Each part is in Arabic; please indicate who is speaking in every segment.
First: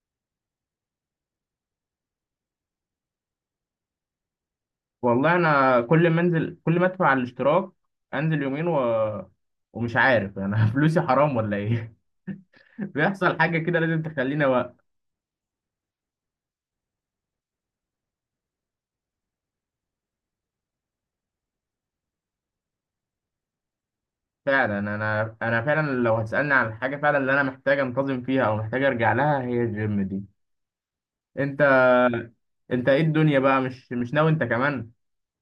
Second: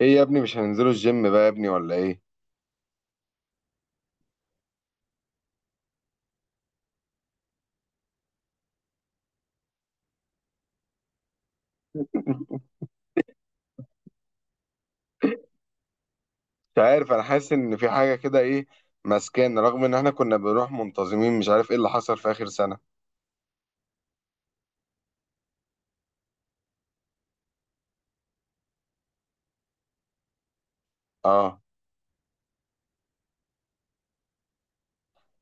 Speaker 1: ايه يا ابني، مش هننزلوا الجيم بقى يا ابني ولا ايه؟
Speaker 2: والله انا كل ما انزل كل ما ادفع على الاشتراك، انزل يومين و... ومش عارف انا، فلوسي حرام ولا ايه؟ بيحصل حاجه كده لازم تخليني وقت.
Speaker 1: مش عارف، انا حاسس ان في حاجه كده، ايه ماسكانا؟ رغم ان احنا كنا بنروح منتظمين. مش عارف ايه اللي حصل في اخر سنه.
Speaker 2: فعلا انا فعلا لو هتسالني عن الحاجه، فعلا اللي انا محتاج انتظم فيها او محتاج ارجع لها هي الجيم دي.
Speaker 1: اه
Speaker 2: انت انت ايه الدنيا بقى؟ مش ناوي انت كمان؟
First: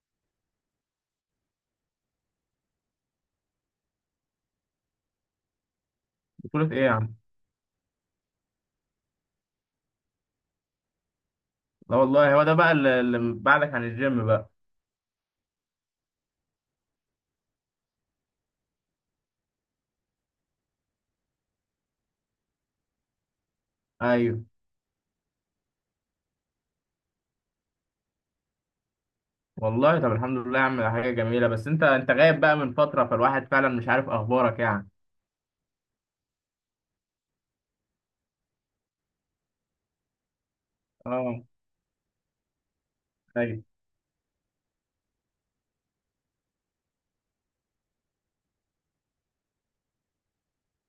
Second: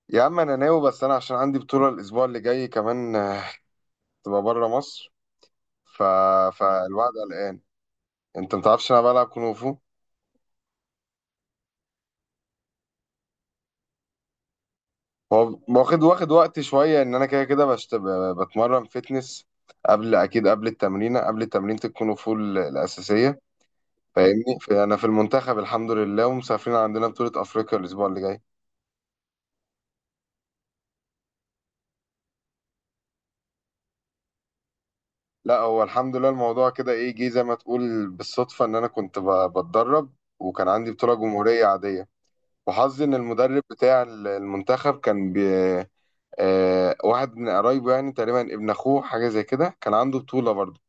Speaker 1: يا عم انا ناوي، بس انا عشان عندي بطوله الاسبوع اللي جاي كمان، تبقى بره مصر. ف...
Speaker 2: بطولة ايه يا
Speaker 1: فالوعد
Speaker 2: عم؟
Speaker 1: قلقان. انت متعرفش انا بلعب كونغ فو.
Speaker 2: لا والله، هو ده بقى اللي بعدك عن الجيم بقى؟
Speaker 1: هو واخد وقت شويه، ان انا كده كده بتمرن فتنس قبل، اكيد قبل التمرين، قبل تمرينه الكونغ فو الاساسيه،
Speaker 2: ايوه.
Speaker 1: فاهمني؟ فانا في المنتخب الحمد لله، ومسافرين عندنا بطولة افريقيا الاسبوع اللي جاي.
Speaker 2: والله طب الحمد لله يا عم، ده حاجه جميله، بس انت غايب بقى من فتره، فالواحد فعلا مش عارف اخبارك يعني.
Speaker 1: لا هو الحمد لله، الموضوع كده ايه، جه زي ما تقول بالصدفة، ان انا كنت بتدرب وكان عندي بطولة
Speaker 2: اه.
Speaker 1: جمهورية عادية، وحظي ان المدرب
Speaker 2: ايوه،
Speaker 1: بتاع المنتخب كان بي آه واحد من قرايبه يعني، تقريبا ابن اخوه حاجة زي كده، كان عنده بطولة برضه.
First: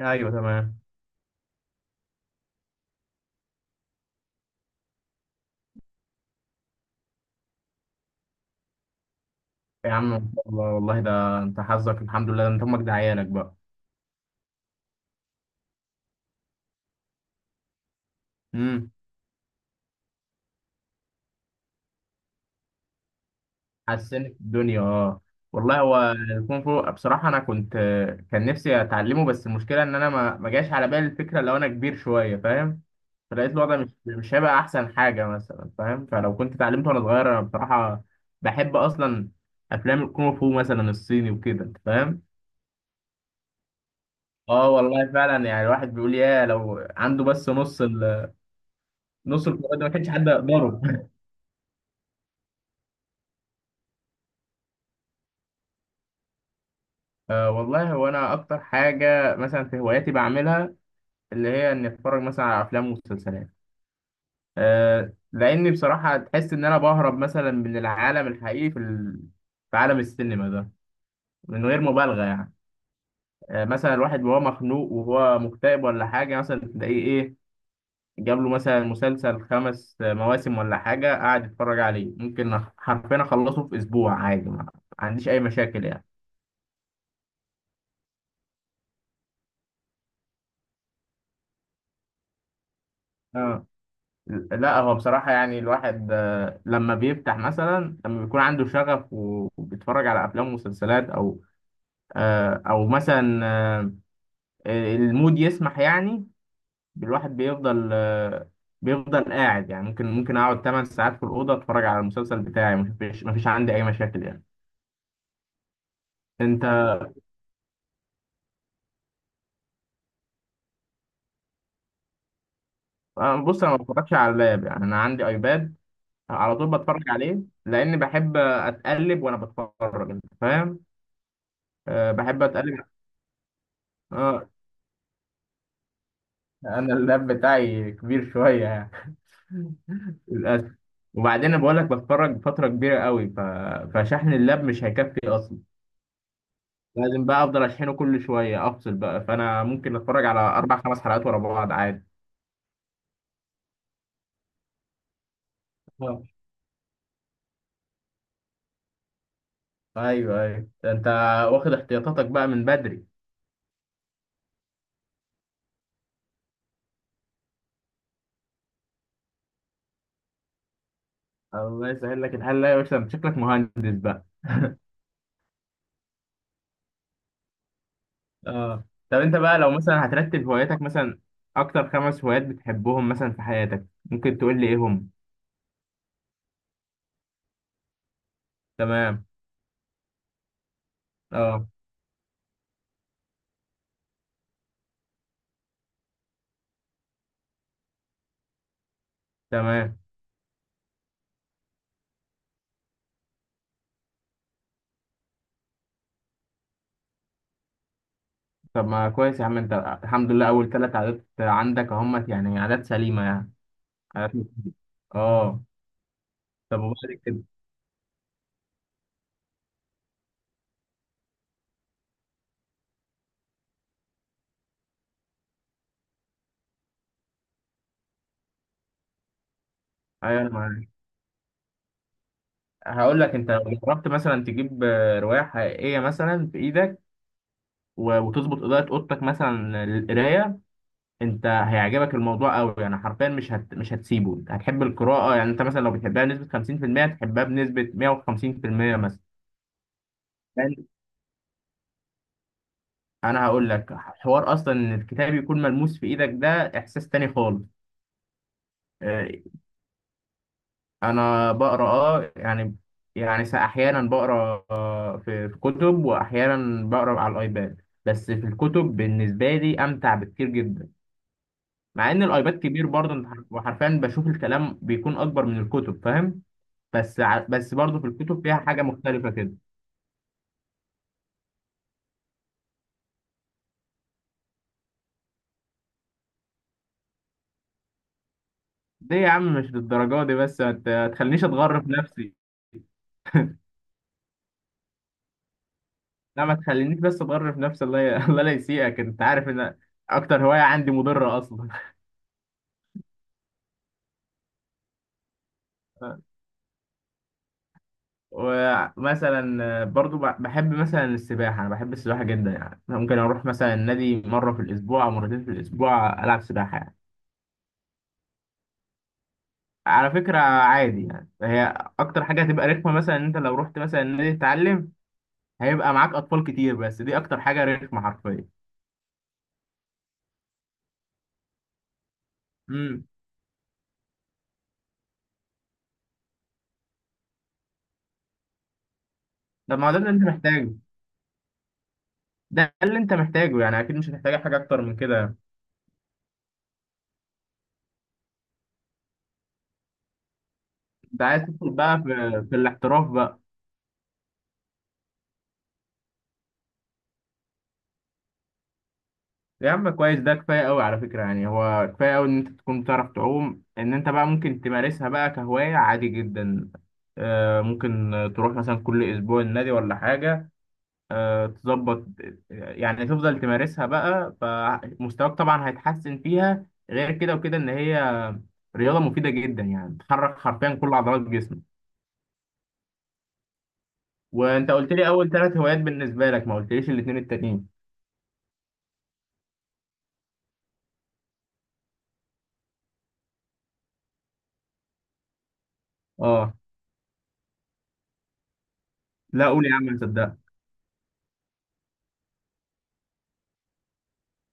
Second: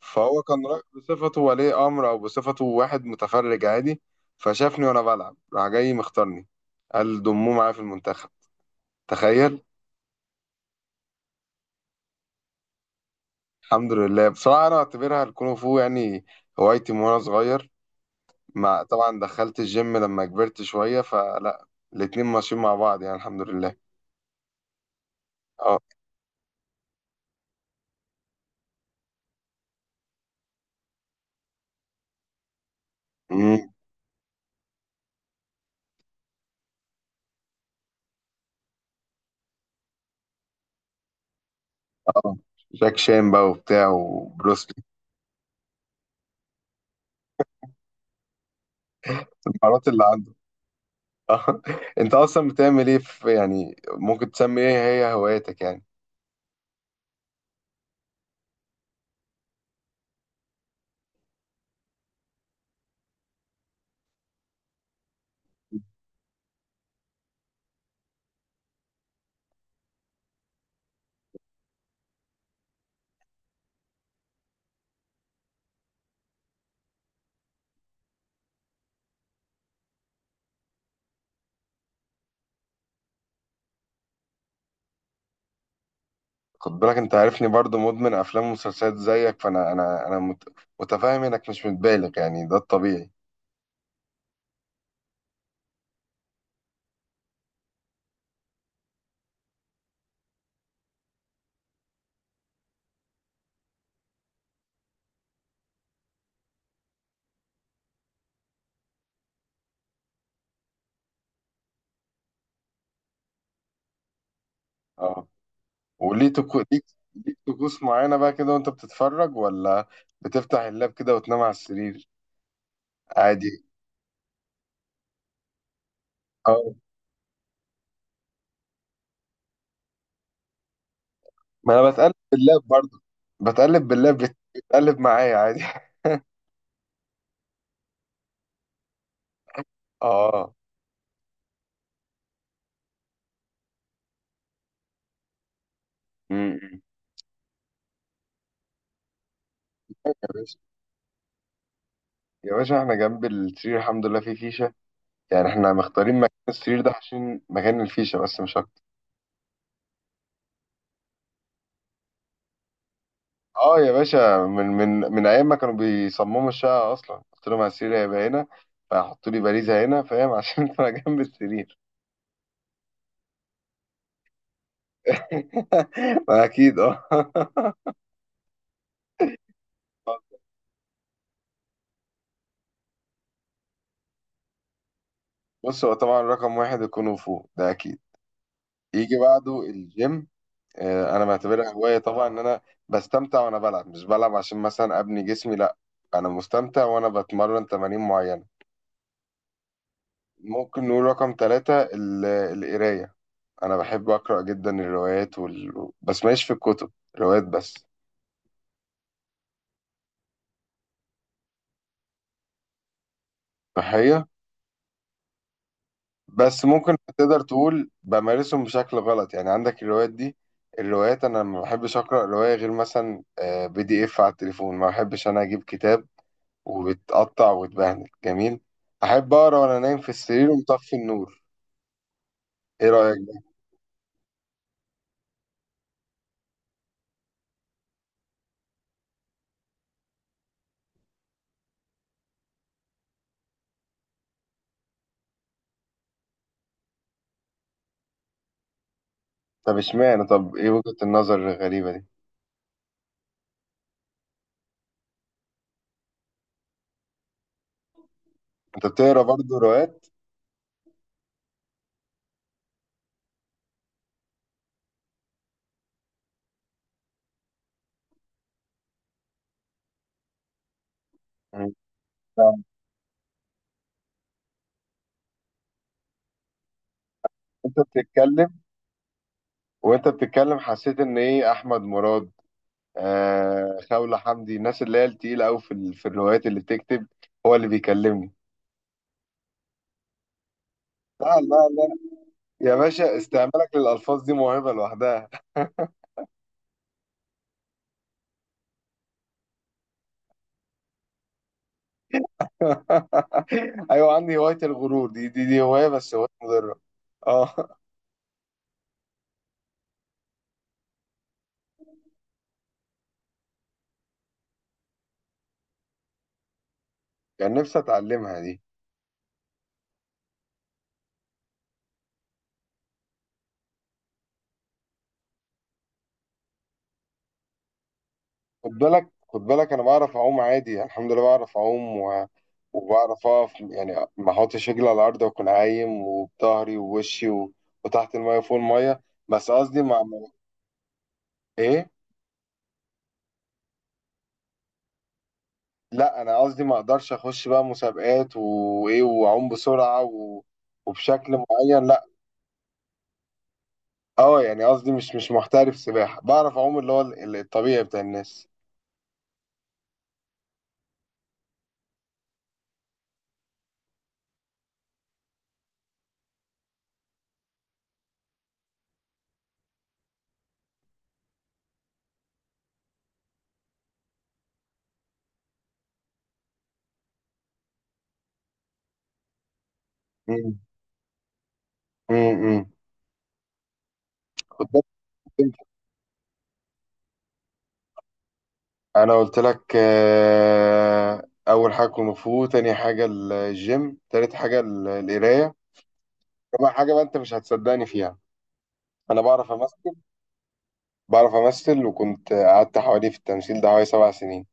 Speaker 2: ايوه،
Speaker 1: فهو كان
Speaker 2: تمام.
Speaker 1: رايح بصفته ولي امر، او بصفته واحد متفرج عادي. فشافني وانا بلعب، راح جاي مختارني. قال ضموه معايا في المنتخب. تخيل.
Speaker 2: يا عم إن شاء الله، والله ده انت حظك الحمد لله، ده انت امك دعيانك بقى.
Speaker 1: الحمد لله، بصراحة أنا أعتبرها الكونغ فو يعني هوايتي من وأنا صغير. مع
Speaker 2: امم.
Speaker 1: طبعا دخلت الجيم لما كبرت شوية، فلا، الاتنين ماشيين مع بعض يعني الحمد لله.
Speaker 2: حسنت الدنيا، اه.
Speaker 1: اه.
Speaker 2: والله هو الكونغ فو بصراحه انا كنت، كان نفسي اتعلمه، بس المشكله ان انا ما جاش على بالي الفكره، لو انا كبير شويه فاهم، فلقيت
Speaker 1: أمم،
Speaker 2: الوضع مش هيبقى احسن حاجه مثلا فاهم، فلو كنت اتعلمته وانا صغير. انا بصراحه بحب اصلا افلام الكونغ فو مثلا الصيني وكده، أنت فاهم.
Speaker 1: اه. جاك شان بقى وبتاع،
Speaker 2: اه
Speaker 1: وبروسلي.
Speaker 2: والله فعلا يعني الواحد بيقول، يا لو عنده بس نص القوة دي
Speaker 1: المهارات
Speaker 2: ما
Speaker 1: اللي
Speaker 2: كانش حد
Speaker 1: عنده.
Speaker 2: يقدره.
Speaker 1: آه. أنت أصلا بتعمل إيه في، يعني ممكن تسمي إيه هي هواياتك يعني؟
Speaker 2: أه والله هو انا اكتر حاجه مثلا في هواياتي بعملها اللي هي اني اتفرج مثلا على افلام ومسلسلات. أه لاني بصراحه تحس ان انا بهرب مثلا من العالم الحقيقي في عالم السينما ده، من غير مبالغه يعني. أه مثلا الواحد وهو مخنوق وهو مكتئب ولا حاجه، مثلا تلاقيه ايه، جاب له مثلا مسلسل خمس مواسم ولا حاجه، قاعد يتفرج عليه، ممكن حرفيا اخلصه في اسبوع عادي، ما عنديش اي مشاكل يعني.
Speaker 1: خد بالك، أنت عارفني برضو مدمن أفلام ومسلسلات زيك، فأنا أنا متفاهم إنك مش متبالغ يعني، ده الطبيعي.
Speaker 2: اه. لا هو بصراحة يعني الواحد، لما بيفتح، مثلا لما بيكون عنده شغف و- وبيتفرج على أفلام ومسلسلات، أو أو مثلا، المود يسمح يعني، الواحد بيفضل قاعد يعني، ممكن أقعد 8 ساعات في الأوضة أتفرج على المسلسل بتاعي، مفيش عندي أي مشاكل يعني.
Speaker 1: آه.
Speaker 2: أنت.
Speaker 1: ليك، طقوس معينة بقى كده وانت بتتفرج، ولا بتفتح اللاب كده وتنام على السرير
Speaker 2: بص،
Speaker 1: عادي؟
Speaker 2: أنا ما بتفرجش على اللاب، يعني أنا عندي أيباد على طول
Speaker 1: اه.
Speaker 2: بتفرج عليه، لأن بحب أتقلب وأنا بتفرج، أنت فاهم؟
Speaker 1: ما انا بتقلب
Speaker 2: آه، بحب
Speaker 1: باللاب
Speaker 2: أتقلب.
Speaker 1: برضه. بتقلب باللاب،
Speaker 2: اه،
Speaker 1: بتقلب معايا عادي.
Speaker 2: انا اللاب بتاعي كبير شويه يعني،
Speaker 1: اه.
Speaker 2: للاسف. وبعدين بقول لك بتفرج فتره كبيره قوي، فشحن اللاب مش هيكفي اصلا،
Speaker 1: امم
Speaker 2: لازم بقى افضل اشحنه كل شويه، افصل بقى، فانا ممكن
Speaker 1: يا
Speaker 2: اتفرج على
Speaker 1: باشا،
Speaker 2: اربع خمس حلقات ورا بعض عادي.
Speaker 1: يا باشا احنا جنب السرير الحمد لله في فيشة، يعني احنا مختارين
Speaker 2: آه.
Speaker 1: مكان السرير ده عشان مكان الفيشة، بس مش اكتر.
Speaker 2: ايوه، ايوه، ده انت واخد احتياطاتك بقى من بدري.
Speaker 1: اه يا باشا، من ايام ما كانوا بيصمموا الشقة، اصلا قلت لهم على السرير هيبقى هنا، فحطوا لي باريزة هنا، فاهم؟ عشان انا جنب السرير.
Speaker 2: الله يسهل لك الحل. لا يا باشا، انت شكلك مهندس بقى.
Speaker 1: ما اكيد اه.
Speaker 2: اه، طب انت بقى لو مثلا هترتب هواياتك مثلا، اكتر خمس هوايات بتحبهم مثلا في حياتك، ممكن تقول لي ايه هم؟
Speaker 1: بص هو طبعا رقم واحد الكونغ فو ده اكيد، يجي
Speaker 2: تمام.
Speaker 1: بعده الجيم. انا
Speaker 2: اه،
Speaker 1: بعتبرها هوايه طبعا، ان انا بستمتع وانا بلعب، مش بلعب عشان مثلا ابني جسمي لا، انا مستمتع وانا بتمرن تمارين معينه.
Speaker 2: تمام.
Speaker 1: ممكن نقول رقم ثلاثة القرايه. انا بحب اقرا جدا الروايات بس ماليش في الكتب، روايات بس.
Speaker 2: طب ما كويس يا عم، انت الحمد لله اول ثلاث عادات عندك اهمت يعني، عادات سليمه يعني،
Speaker 1: صحيح.
Speaker 2: عادات، اه.
Speaker 1: بس
Speaker 2: طب وبعد
Speaker 1: ممكن
Speaker 2: كده؟
Speaker 1: تقدر تقول بمارسهم بشكل غلط يعني، عندك الروايات دي، الروايات انا ما بحبش اقرا روايه غير مثلا بي دي اف على التليفون، ما بحبش انا اجيب كتاب وبتقطع وتبهدل جميل، احب اقرا وانا نايم في
Speaker 2: ايوه، انا
Speaker 1: السرير
Speaker 2: معاك.
Speaker 1: ومطفي النور. ايه رايك
Speaker 2: هقول لك،
Speaker 1: بقى؟
Speaker 2: انت لو جربت مثلا تجيب روايه حقيقيه مثلا في ايدك و- وتظبط اضاءه اوضتك مثلا للقرايه، انت هيعجبك الموضوع قوي يعني، حرفيا مش هتسيبه، انت هتحب القراءه يعني، انت مثلا لو بتحبها بنسبه 50%، تحبها بنسبه 150% مثلا.
Speaker 1: طب اشمعنى، طب ايه
Speaker 2: لأن
Speaker 1: وجهه النظر الغريبه دي؟
Speaker 2: انا هقول لك حوار اصلا، ان الكتاب يكون ملموس في ايدك ده احساس تاني خالص.
Speaker 1: انت بتقرا
Speaker 2: آه،
Speaker 1: برضو روايات؟
Speaker 2: انا بقرا اه يعني، يعني احيانا بقرا، في كتب، واحيانا بقرا على الايباد، بس في الكتب بالنسبه لي امتع بكتير جدا،
Speaker 1: مم.
Speaker 2: مع ان
Speaker 1: طب
Speaker 2: الايباد كبير برضه. أنت وحرفيا بشوف الكلام بيكون اكبر من الكتب فاهم. بس
Speaker 1: انت
Speaker 2: برضه في الكتب
Speaker 1: بتتكلم
Speaker 2: فيها حاجه مختلفه كده.
Speaker 1: وانت بتتكلم حسيت ان ايه احمد مراد، خولة حمدي، الناس اللي هي التقيله قوي في في الروايات اللي بتكتب هو اللي بيكلمني؟
Speaker 2: ليه يا عم؟ مش للدرجه دي، بس ما
Speaker 1: لا
Speaker 2: تخلينيش
Speaker 1: لا
Speaker 2: اتغر في
Speaker 1: لا،
Speaker 2: نفسي.
Speaker 1: يا باشا استعمالك للألفاظ دي موهبة لوحدها.
Speaker 2: لا ما تخلينيش بس اتغر في نفسي. الله لا يسيئك، انت عارف ان اكتر هوايه عندي مضره اصلا.
Speaker 1: أيوة عندي هواية الغرور، دي هواية، بس هواية مضرة. اه.
Speaker 2: ومثلا برضو بحب مثلا السباحة، أنا بحب السباحة جدا يعني، أنا ممكن أروح مثلا النادي مرة في الأسبوع أو مرتين في الأسبوع ألعب سباحة يعني.
Speaker 1: كان نفسي أتعلمها دي.
Speaker 2: على فكرة عادي يعني، هي أكتر حاجة هتبقى رخمة مثلا إن أنت لو رحت مثلا النادي تتعلم، هيبقى معاك أطفال كتير، بس دي أكتر حاجة رخمة حرفيا.
Speaker 1: خد بالك، خد بالك، أنا بعرف أعوم عادي، الحمد لله بعرف أعوم
Speaker 2: امم.
Speaker 1: وبعرف أقف يعني، ما أحطش رجلي على الأرض وأكون عايم، وبظهري ووشي وتحت المية وفوق المية. بس
Speaker 2: طب
Speaker 1: قصدي
Speaker 2: ما هو ده
Speaker 1: مع.
Speaker 2: اللي أنت محتاجه،
Speaker 1: إيه؟
Speaker 2: ده اللي أنت محتاجه يعني، أكيد مش هتحتاج حاجة أكتر من كده.
Speaker 1: لا، أنا قصدي ما أقدرش أخش بقى مسابقات وإيه وأعوم بسرعة
Speaker 2: أنت
Speaker 1: وبشكل
Speaker 2: عايز تدخل
Speaker 1: معين
Speaker 2: بقى
Speaker 1: لا.
Speaker 2: في الاحتراف بقى؟
Speaker 1: اه يعني قصدي، مش محترف سباحة، بعرف اعوم اللي هو الطبيعي بتاع الناس.
Speaker 2: يا عم كويس، ده كفايه قوي على فكره يعني، هو كفايه قوي ان انت تكون بتعرف تعوم، ان انت بقى ممكن تمارسها بقى كهوايه عادي جدا. ممكن تروح مثلا كل اسبوع النادي ولا حاجه، تظبط يعني، تفضل تمارسها بقى، فمستواك طبعا هيتحسن فيها، غير كده وكده ان هي رياضه مفيده جدا يعني، بتحرك
Speaker 1: مم.
Speaker 2: حرفيا كل عضلات جسمك.
Speaker 1: مم. مم. خد
Speaker 2: وانت
Speaker 1: بالك.
Speaker 2: قلت لي اول
Speaker 1: انت.
Speaker 2: ثلاث هوايات بالنسبه لك، ما قلتليش الاثنين التانيين.
Speaker 1: انا قلت لك، اول حاجة كونغ فو، تاني حاجة الجيم، تالت حاجة القراية،
Speaker 2: اه.
Speaker 1: رابع حاجة بقى انت مش هتصدقني فيها، انا
Speaker 2: لا
Speaker 1: بعرف
Speaker 2: قول يا
Speaker 1: امثل.
Speaker 2: عم، صدق.
Speaker 1: بعرف امثل وكنت قعدت حوالي في التمثيل ده حوالي 7 سنين.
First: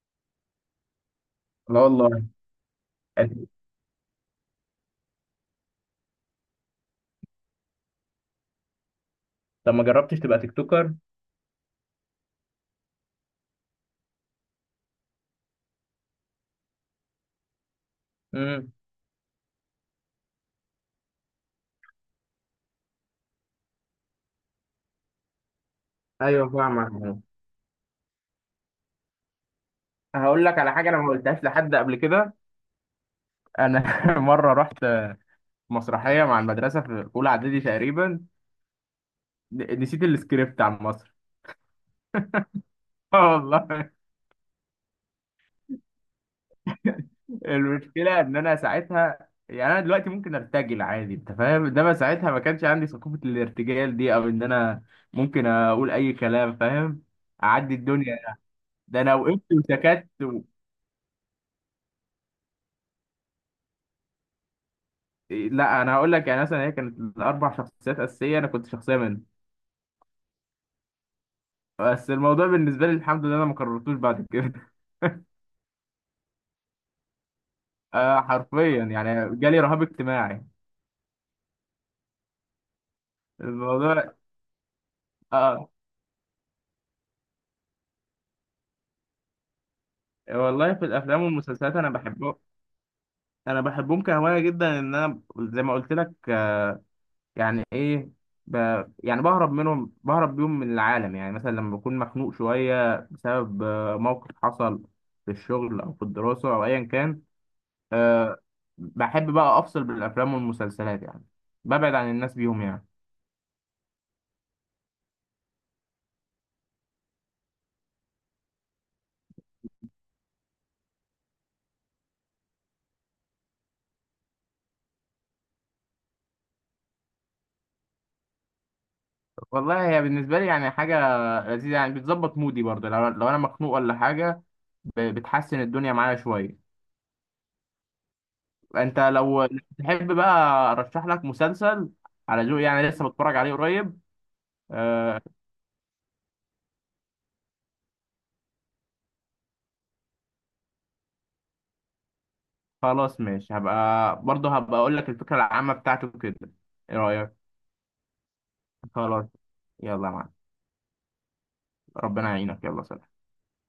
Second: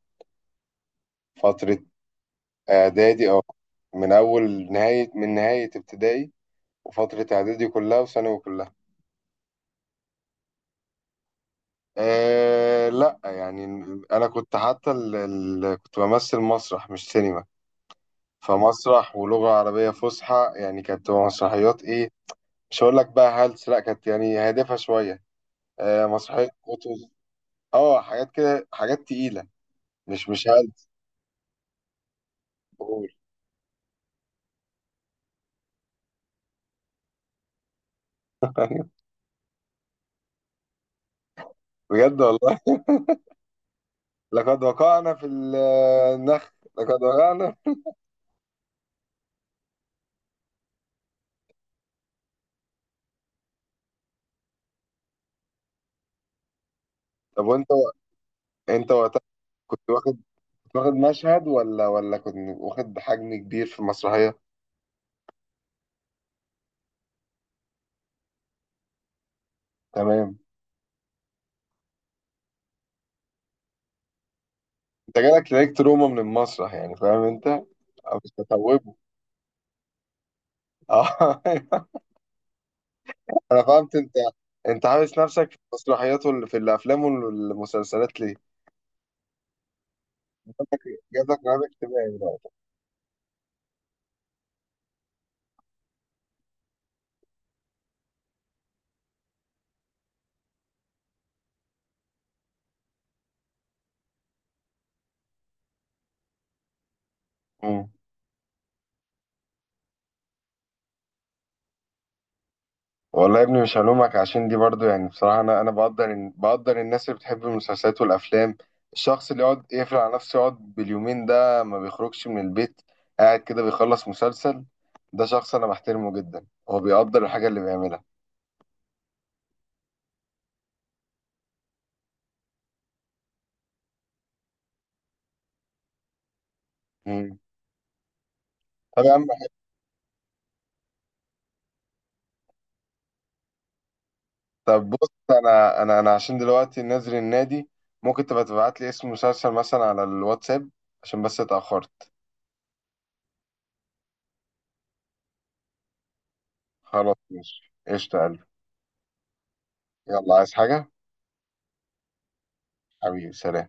Speaker 1: فترة
Speaker 2: لا والله.
Speaker 1: اعدادي، من نهاية ابتدائي، وفترة اعدادي كلها وثانوي كلها.
Speaker 2: طب ما جربتش تبقى تيك توكر؟
Speaker 1: لا يعني انا كنت حتى كنت بمثل مسرح، مش سينما. فمسرح ولغة عربية فصحى يعني، كانت تبقى مسرحيات ايه؟ مش هقول لك بقى هلس، لا كانت يعني هادفة شوية. مسرحية
Speaker 2: ايوه فاهمك.
Speaker 1: قطز. اه حاجات كده، حاجات تقيلة، مش
Speaker 2: هقول
Speaker 1: مش
Speaker 2: لك على حاجه
Speaker 1: هلس.
Speaker 2: انا ما قلتهاش لحد قبل كده.
Speaker 1: بقول.
Speaker 2: انا مره رحت مسرحيه مع المدرسه في اولى اعدادي تقريبا، نسيت السكريبت عن مصر.
Speaker 1: بجد والله؟
Speaker 2: اه والله.
Speaker 1: لقد وقعنا في النخ، لقد وقعنا.
Speaker 2: المشكله ان انا ساعتها يعني، انا دلوقتي ممكن ارتجل عادي انت فاهم، انما ساعتها ما كانش عندي ثقافه الارتجال دي، او ان انا ممكن اقول اي كلام فاهم.
Speaker 1: طب وانت
Speaker 2: اعدي الدنيا.
Speaker 1: انت
Speaker 2: ده انا
Speaker 1: وقتها،
Speaker 2: وقفت
Speaker 1: كنت
Speaker 2: وسكت
Speaker 1: واخد
Speaker 2: و...
Speaker 1: كنت واخد مشهد ولا كنت واخد حجم كبير في المسرحية؟
Speaker 2: إيه، لا انا هقول لك، يعني مثلا هي كانت الاربع شخصيات اساسيه، انا كنت شخصيه منهم،
Speaker 1: تمام.
Speaker 2: بس الموضوع بالنسبة لي الحمد لله أنا ما كررتوش بعد كده.
Speaker 1: انت جالك لايك تروما من المسرح يعني، فاهم انت؟ أو
Speaker 2: آه
Speaker 1: مش
Speaker 2: حرفيا
Speaker 1: هتوبه.
Speaker 2: يعني جالي رهاب اجتماعي.
Speaker 1: اه. انا فهمت، انت
Speaker 2: الموضوع.
Speaker 1: انت حابس نفسك في
Speaker 2: آه
Speaker 1: المسرحيات واللي في الافلام والمسلسلات، ليه؟
Speaker 2: والله، في الأفلام
Speaker 1: جاب لك رهاب
Speaker 2: والمسلسلات أنا
Speaker 1: اجتماعي
Speaker 2: بحبه.
Speaker 1: بقى.
Speaker 2: أنا بحبهم كهواية جدا، إن أنا زي ما قلت لك، يعني إيه، ب... يعني بهرب منهم، بهرب بيهم من العالم يعني، مثلا لما بكون مخنوق شوية بسبب موقف حصل في الشغل أو في الدراسة أو أيا كان.
Speaker 1: مم.
Speaker 2: آه بحب بقى أفصل بالأفلام والمسلسلات يعني، ببعد عن الناس بيهم يعني.
Speaker 1: والله يا ابني مش هلومك، عشان دي برضو يعني بصراحة، أنا بقدر الناس اللي بتحب المسلسلات والأفلام. الشخص اللي يقعد يقفل على نفسه، يقعد باليومين ده ما بيخرجش من البيت، قاعد كده بيخلص مسلسل، ده شخص أنا بحترمه جدا، هو بيقدر الحاجة اللي بيعملها.
Speaker 2: والله هي بالنسبة لي يعني حاجة لذيذ يعني، بتظبط مودي برضه، لو انا مخنوق ولا حاجه بتحسن الدنيا معايا شويه.
Speaker 1: مم.
Speaker 2: انت
Speaker 1: طب يا عم،
Speaker 2: لو تحب بقى ارشح لك مسلسل على ذوقي يعني، لسه بتفرج عليه قريب.
Speaker 1: طب بص،
Speaker 2: آه
Speaker 1: انا عشان دلوقتي نازل النادي، ممكن تبقى تبعت لي اسم مسلسل مثلا على الواتساب، عشان بس اتأخرت.
Speaker 2: خلاص ماشي، هبقى برضه هبقى اقول لك الفكره العامه بتاعته كده. ايه
Speaker 1: خلاص
Speaker 2: رايك؟
Speaker 1: ماشي، قشطة يا قلبي.
Speaker 2: خلاص. يلا يا معلم.
Speaker 1: يلا، عايز حاجة؟
Speaker 2: ربنا يعينك، يلا سلام.
Speaker 1: حبيبي سلام.